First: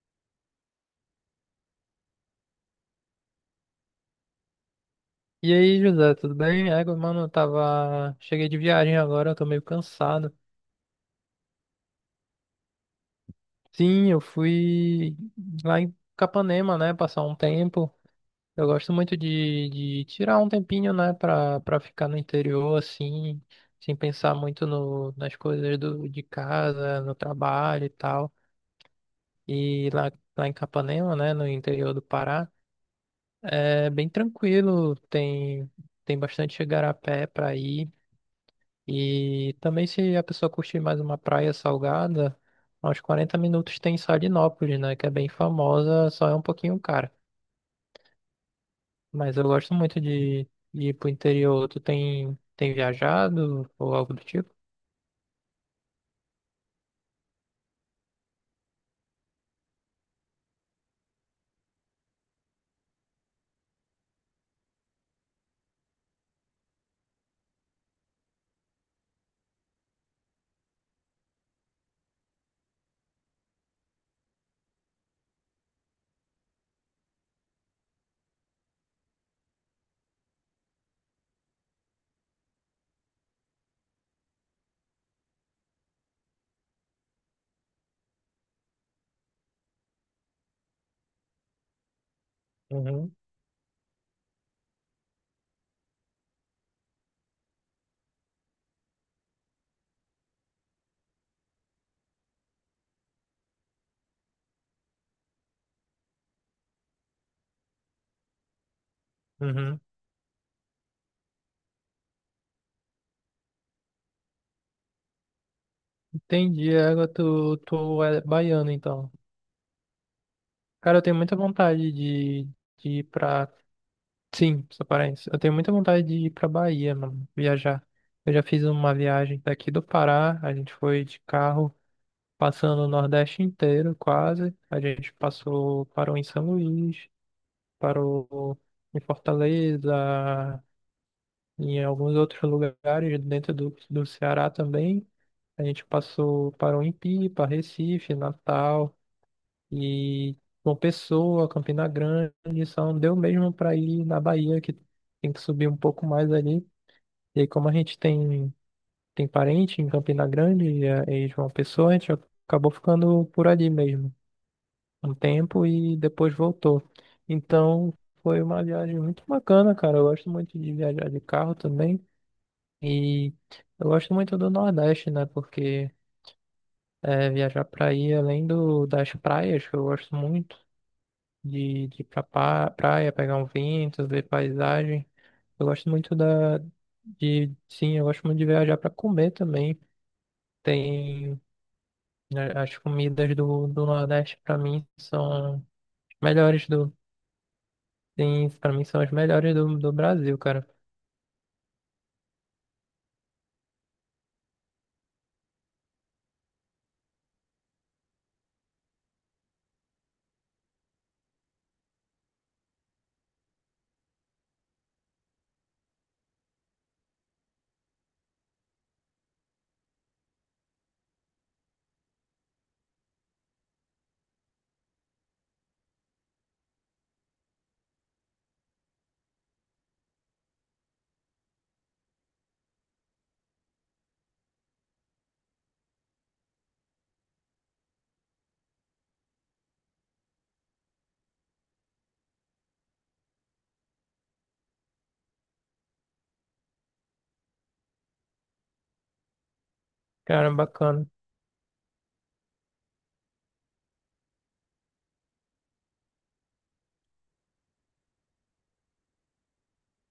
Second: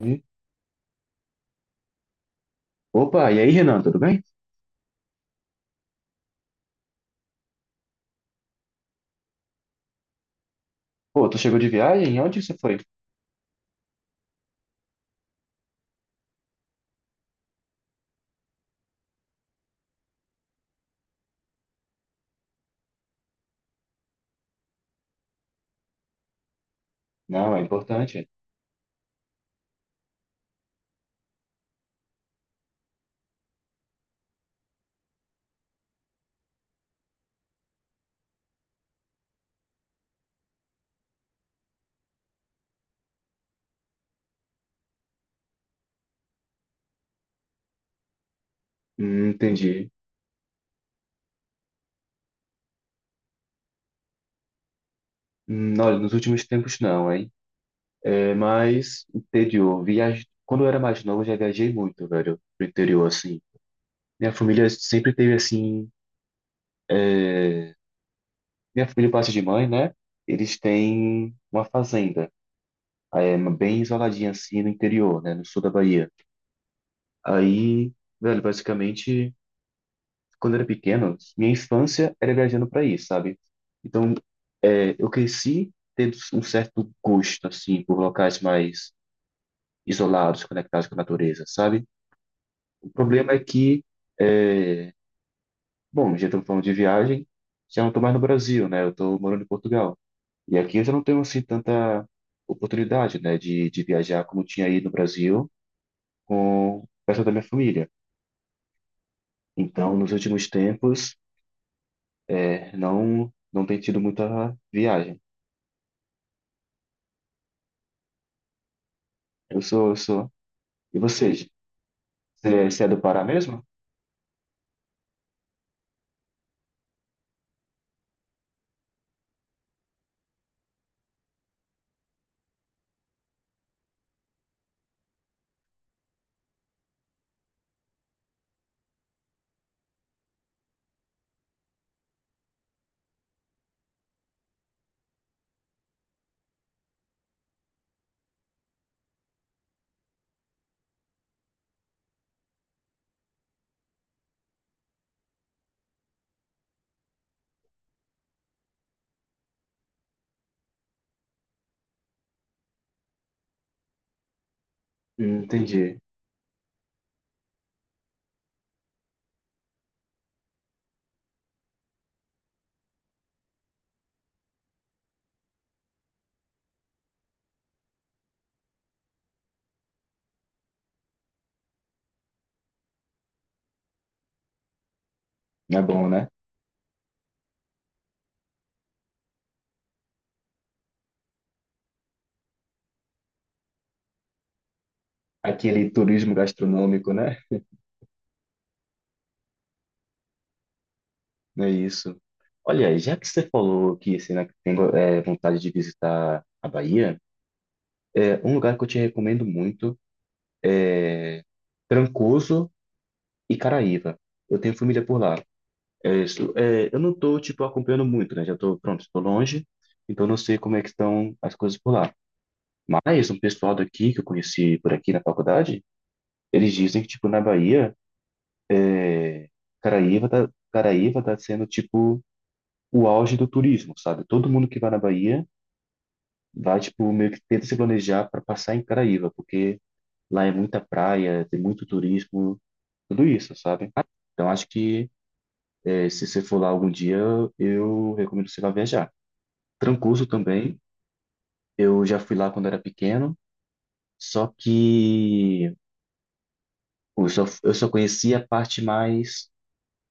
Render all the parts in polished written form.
Hum. Opa, e aí, Renan, tudo bem? E aí, José, tudo bem? Eu tava. Cheguei de viagem agora, eu tô meio cansado. Pô, tu chegou de viagem? Onde você foi? Sim, eu fui lá em Capanema, né? Passar um tempo. Eu gosto muito de tirar um tempinho, né? Pra ficar no interior, assim, sem pensar muito no, nas coisas de casa, no Não, é trabalho e importante. tal. E lá, lá em Capanema, né? No interior do Pará, é bem tranquilo, tem bastante igarapé pra ir. E também se a pessoa curtir mais uma praia salgada, a uns 40 minutos tem Salinópolis, né? Que é bem famosa, só é um pouquinho cara. Mas eu gosto Entendi. muito de ir pro interior. Tem viajado ou algo do tipo? Olha, nos últimos tempos não, hein? Mas interior, viagem... Quando eu era mais novo, eu já viajei muito, velho, pro interior, assim. Minha família sempre teve, assim... Minha família, por parte de mãe, né? Eles têm uma fazenda, bem isoladinha, assim, no interior, né? No sul da Bahia. Aí, velho, basicamente, quando eu era pequeno, minha infância era viajando pra ir, sabe? Então, Eu cresci tendo um certo gosto, assim, por locais mais isolados, conectados com a natureza, sabe? O Uhum, problema é que, é, bom, já estamos falando de viagem, já não estou mais no Brasil, né? Eu estou morando em Portugal. E aqui eu já não tenho, assim, tanta oportunidade, né, de viajar como tinha aí no Brasil com o pessoal da minha família. uhum. Então, nos últimos tempos, não tem tido muita viagem. Entendi, agora tu é baiano, então. Eu sou, eu sou. Cara, E eu tenho muita vocês? vontade Você, você é de do ir Pará pra... mesmo? Sim, sou paraense. Eu tenho muita vontade de ir pra Bahia, mano, viajar. Eu já fiz uma viagem daqui do Pará, a gente foi de carro, passando o Nordeste inteiro, quase. A gente passou, parou em São Luís, parou em Fortaleza, em alguns outros lugares dentro do Ceará também. A gente passou, parou em Pipa, Recife, Natal e João Pessoa, Campina Grande, só não deu mesmo para ir na Bahia, que tem que subir um pouco mais ali. E aí, como a gente tem parente em Campina Grande e, e João Pessoa, a gente acabou ficando por ali mesmo um tempo e Entendi. depois voltou. Então foi uma viagem muito bacana, cara. Eu gosto muito de viajar de carro também. E eu gosto muito do Nordeste, né? Porque é, viajar pra aí, além das praias, que eu gosto muito de ir pra praia, pegar um vento, ver paisagem. Eu É gosto bom, muito né? da, de, sim, eu gosto muito de viajar pra comer também. Tem, né, as comidas do Nordeste pra mim são Aquele turismo melhores. gastronômico, né? Sim, pra mim são as melhores do Brasil, cara. É isso. Olha, já que você falou que você né, que tem vontade de visitar a Bahia, é um lugar que eu te recomendo muito, Trancoso e Caraíva. Eu tenho família por lá. É isso. É, eu não tô, tipo, acompanhando muito, né? Já tô, pronto, estou longe, então não sei como é que estão as coisas por lá. Mas um pessoal daqui, que eu conheci por aqui na faculdade, eles dizem que, tipo, na Bahia, Caraíva tá sendo, tipo, o auge do turismo, sabe? Todo mundo que vai na Bahia vai, tipo, meio que tenta se planejar para passar em Caraíva, porque lá é muita praia, tem muito turismo, tudo isso, sabe? Então, acho que se você for lá algum dia, eu recomendo você vá viajar. Trancoso Cara, também, bacana. eu já fui lá quando era pequeno, só que eu só conheci a parte mais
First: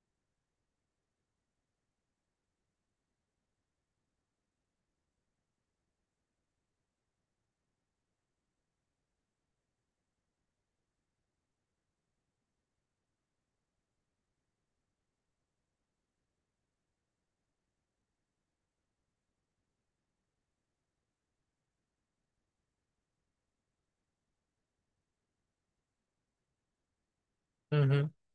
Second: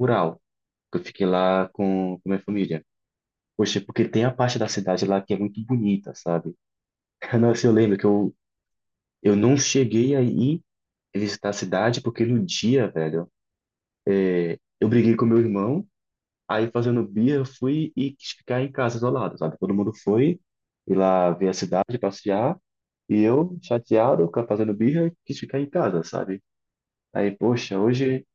rural, que eu fiquei lá com minha família. Poxa, porque tem a parte da cidade lá que é muito bonita, sabe? Nossa, eu lembro que eu não cheguei aí visitar a cidade porque no dia, velho, eu briguei com meu irmão, aí fazendo birra, eu fui e quis ficar em casa isolado, sabe? Todo mundo foi ir lá ver a cidade, passear, e eu, chateado, ficar fazendo birra, quis ficar em casa, sabe? Aí, poxa, Uhum. hoje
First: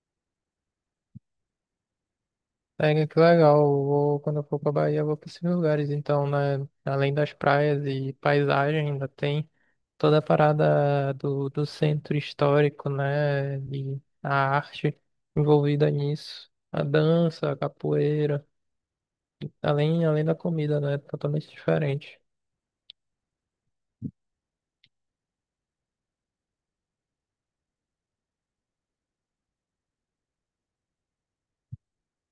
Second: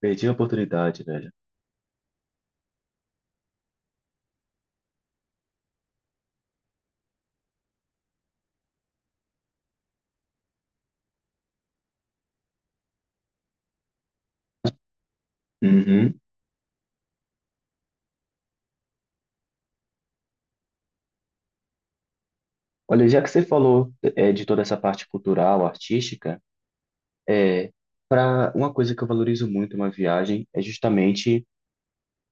perdi a oportunidade, velho. É, que legal. Eu vou, quando eu for pra Bahia, eu vou pra esses lugares. Então, né, além das praias e paisagem, ainda tem toda a parada do centro histórico, né? E a arte envolvida Uhum. nisso. A dança, a capoeira. Além da comida, né? Totalmente diferente. Olha, já que você falou de toda essa parte cultural, artística, é, para uma coisa que eu valorizo muito em uma viagem é justamente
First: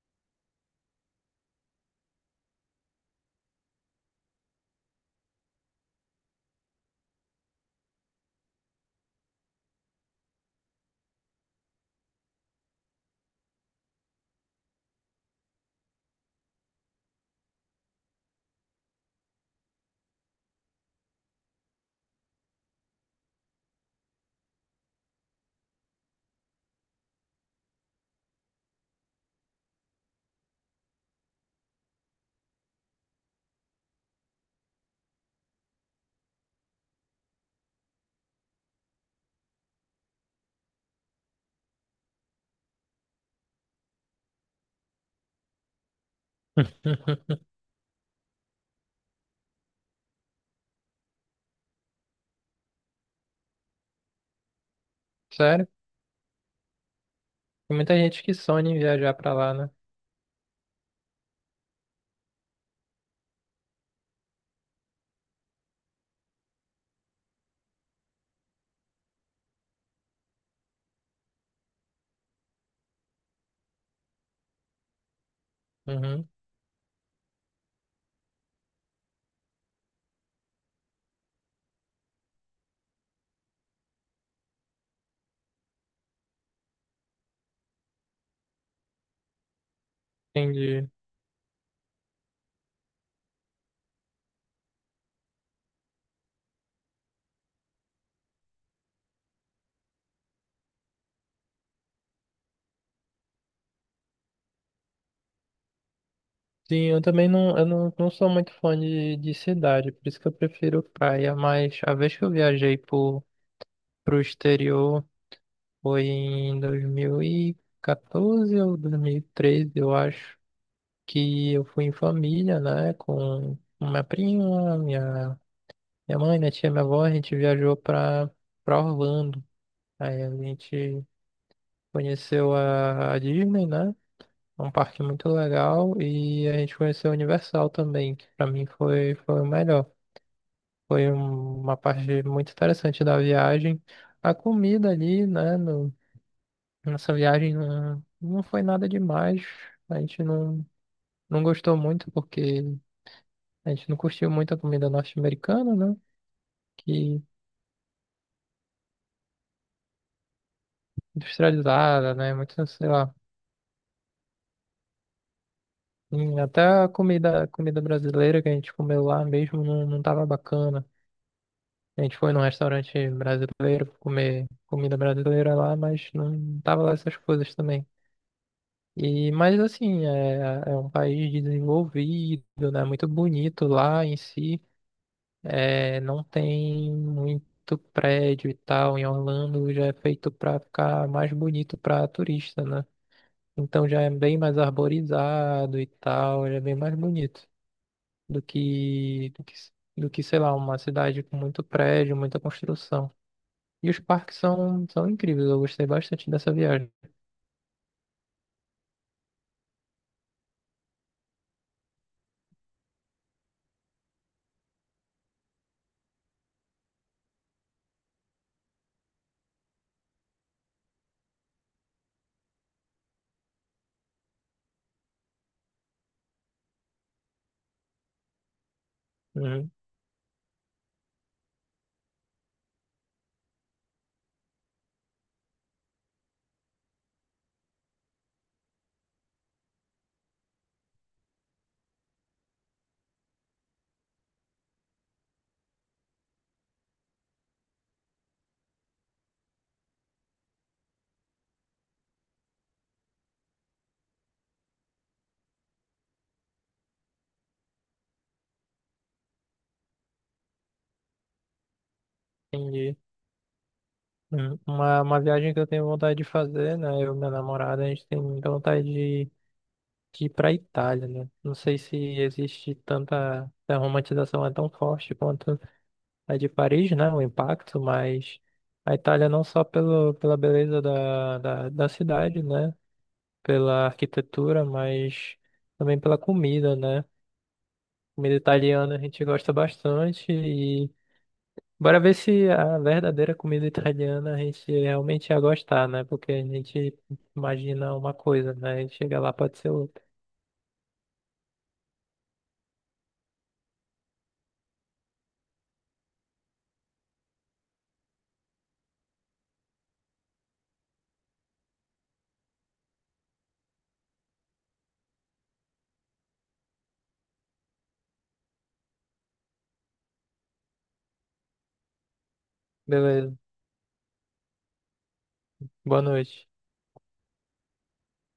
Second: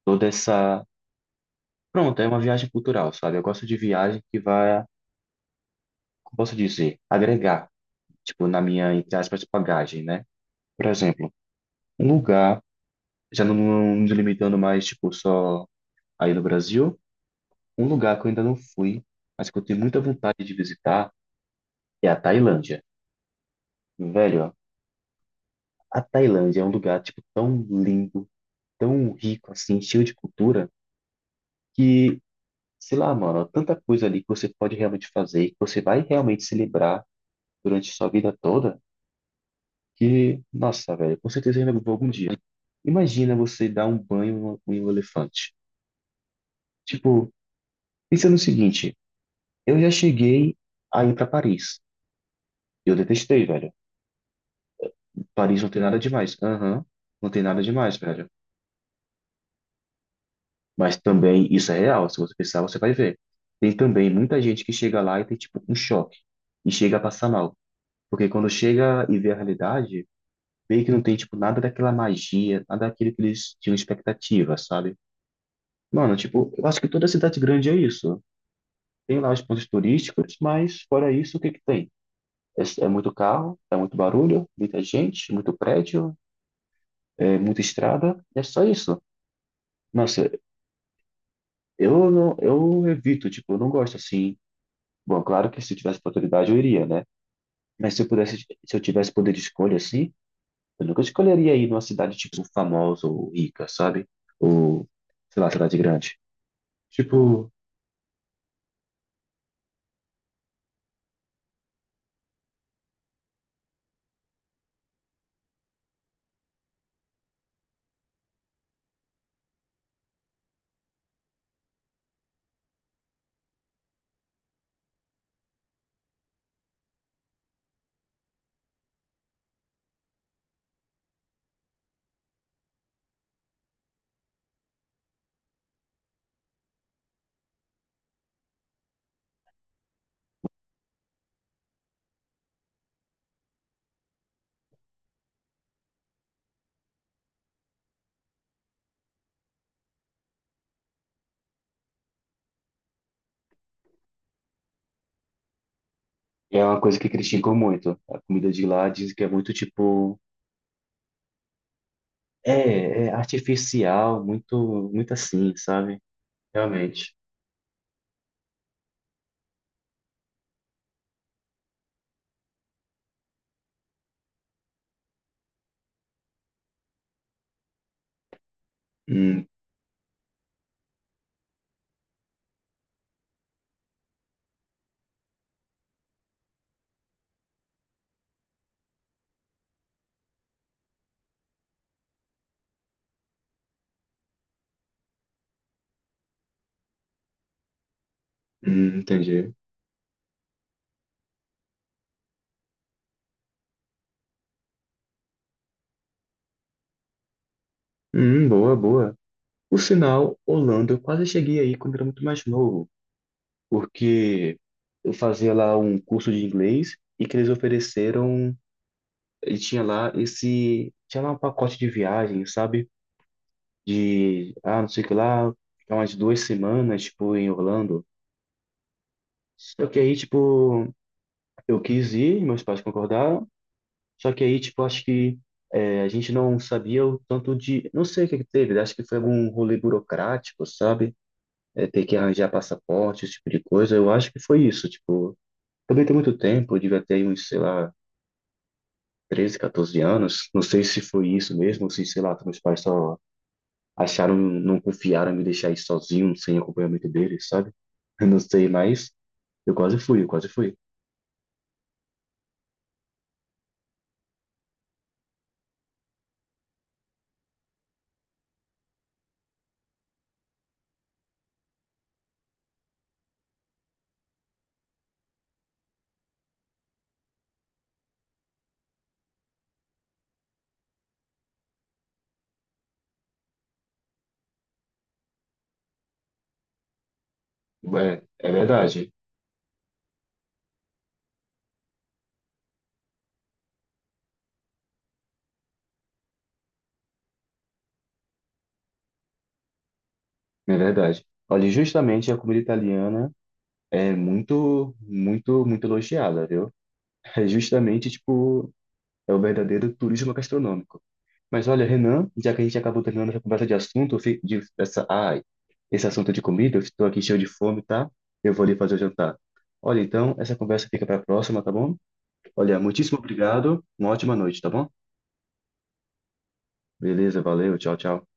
toda essa... Pronto, é uma viagem cultural, sabe? Eu gosto de viagem que vai, como posso dizer, agregar, tipo, na minha, entre aspas, bagagem, né? Por exemplo, um lugar, já não, não me limitando mais, tipo, só aí no Brasil, um lugar que eu ainda não fui, mas que eu tenho muita vontade de visitar, é a Tailândia. Velho, a Tailândia é um lugar, tipo, tão lindo, tão rico, assim, cheio de cultura, que, sei lá, mano, tanta coisa ali que você pode realmente fazer, que você vai realmente se lembrar durante sua vida toda. Que, nossa, velho, com certeza eu ainda vou algum dia. Imagina você dar um banho em um elefante. Tipo, pensa no seguinte, eu já cheguei a ir pra Paris. Eu detestei, velho. Paris Sério? não tem nada demais. Aham, não tem nada Tem muita demais, gente velho. que sonha em viajar pra lá, né? Mas também isso é real, se você pensar, você vai ver. Tem também muita gente que chega lá e tem tipo um choque e chega a passar mal, porque quando chega e vê a realidade, meio que não tem tipo nada daquela magia, nada daquilo que eles tinham expectativa, sabe? Mano, Uhum. tipo, eu acho que toda cidade grande é isso. Tem lá os pontos turísticos, mas fora isso, o que que tem? É muito carro, é muito barulho, muita gente, muito prédio, é muita estrada, é só isso. Nossa, Entendi. Eu evito, tipo, eu não gosto assim. Bom, claro que se eu tivesse oportunidade eu iria, né? Mas se eu pudesse, se eu tivesse poder de escolha assim, eu nunca escolheria ir numa cidade tipo famosa ou rica, sabe? Ou, sei lá, cidade grande. Sim, eu também Tipo, não, não sou muito fã de cidade, por isso que eu prefiro praia, mas a vez que eu viajei pro exterior foi em 2014 ou 2013, eu acho, que eu fui em família, né, com minha prima, minha mãe, minha tia, minha avó. A gente viajou pra Orlando, aí a gente conheceu a Disney, né, um parque muito legal, e a gente conheceu a Universal também, que pra mim foi o melhor. Foi uma parte muito interessante da viagem. A comida ali, né? Nossa viagem não foi nada demais. A gente não gostou muito porque a gente não curtiu muito a comida norte-americana, né? é uma coisa que Que criticam muito. A comida de lá diz que é muito tipo... industrializada, né? Muito, sei É lá. artificial, muito, muito assim, sabe? Até Realmente. A comida brasileira que a gente comeu lá mesmo não tava bacana. A gente foi num restaurante brasileiro comer comida brasileira lá, mas não tava lá essas coisas também. E, Hum, mas assim, é um país desenvolvido, né? Muito bonito lá em si. É, não tem muito prédio e tal. Em Orlando já é feito para ficar mais bonito para turista, né? Então já é bem mais arborizado e tal, já é bem mais bonito do que, do entendi. que, sei lá, uma cidade com muito prédio, muita construção. E os parques são, são incríveis, eu gostei bastante dessa viagem. Boa, boa. Por sinal, Holanda, eu quase cheguei aí quando era muito mais novo, porque eu fazia lá um curso de inglês que eles ofereceram, e tinha lá um pacote de viagem, sabe? De, ah, não sei o que lá, ficar umas duas semanas, tipo, em Orlando. Uhum, Só que aí, tipo, eu quis ir, meus pais concordaram. Só que aí, tipo, acho que a gente não sabia o tanto de... Não sei o que que teve, né? Acho que foi algum rolê burocrático, sabe? É, ter que arranjar passaporte, esse tipo de coisa. Eu acho que foi isso, tipo. Também tem muito tempo, eu devia ter uns, sei lá, 13 14 anos. Não sei se foi isso mesmo, ou se, sei lá, meus pais só acharam, não confiaram em me deixar ir sozinho, sem acompanhamento deles, sabe? Eu não sei, mas eu quase fui. entendi. Uma viagem que eu tenho vontade de fazer, né? Eu e minha namorada, a gente tem muita vontade de ir pra Itália, né? Não sei se existe tanta... A romantização é tão forte quanto a de Paris, né? O impacto, mas a Itália não só pela beleza da cidade, né? Pela arquitetura, mas também pela comida, né? É, Comida é italiana a verdade, gente gosta bastante. Bora ver se a verdadeira comida italiana a gente realmente ia gostar, né? Porque a gente imagina uma coisa, né? E chega lá, pode ser outra. é verdade. Olha, justamente a comida italiana. É muito, muito, muito elogiada, viu? É justamente, tipo, é o verdadeiro turismo gastronômico. Mas olha, Renan, já que a gente acabou terminando essa conversa de assunto, eu fi- de essa, ai, esse assunto de comida, eu estou aqui cheio de fome, tá? Eu vou ali fazer o jantar. Olha, então, essa conversa fica para a próxima, tá bom? Olha, muitíssimo Beleza. obrigado, uma ótima noite, tá bom? Boa noite. Beleza, valeu, tchau, tchau.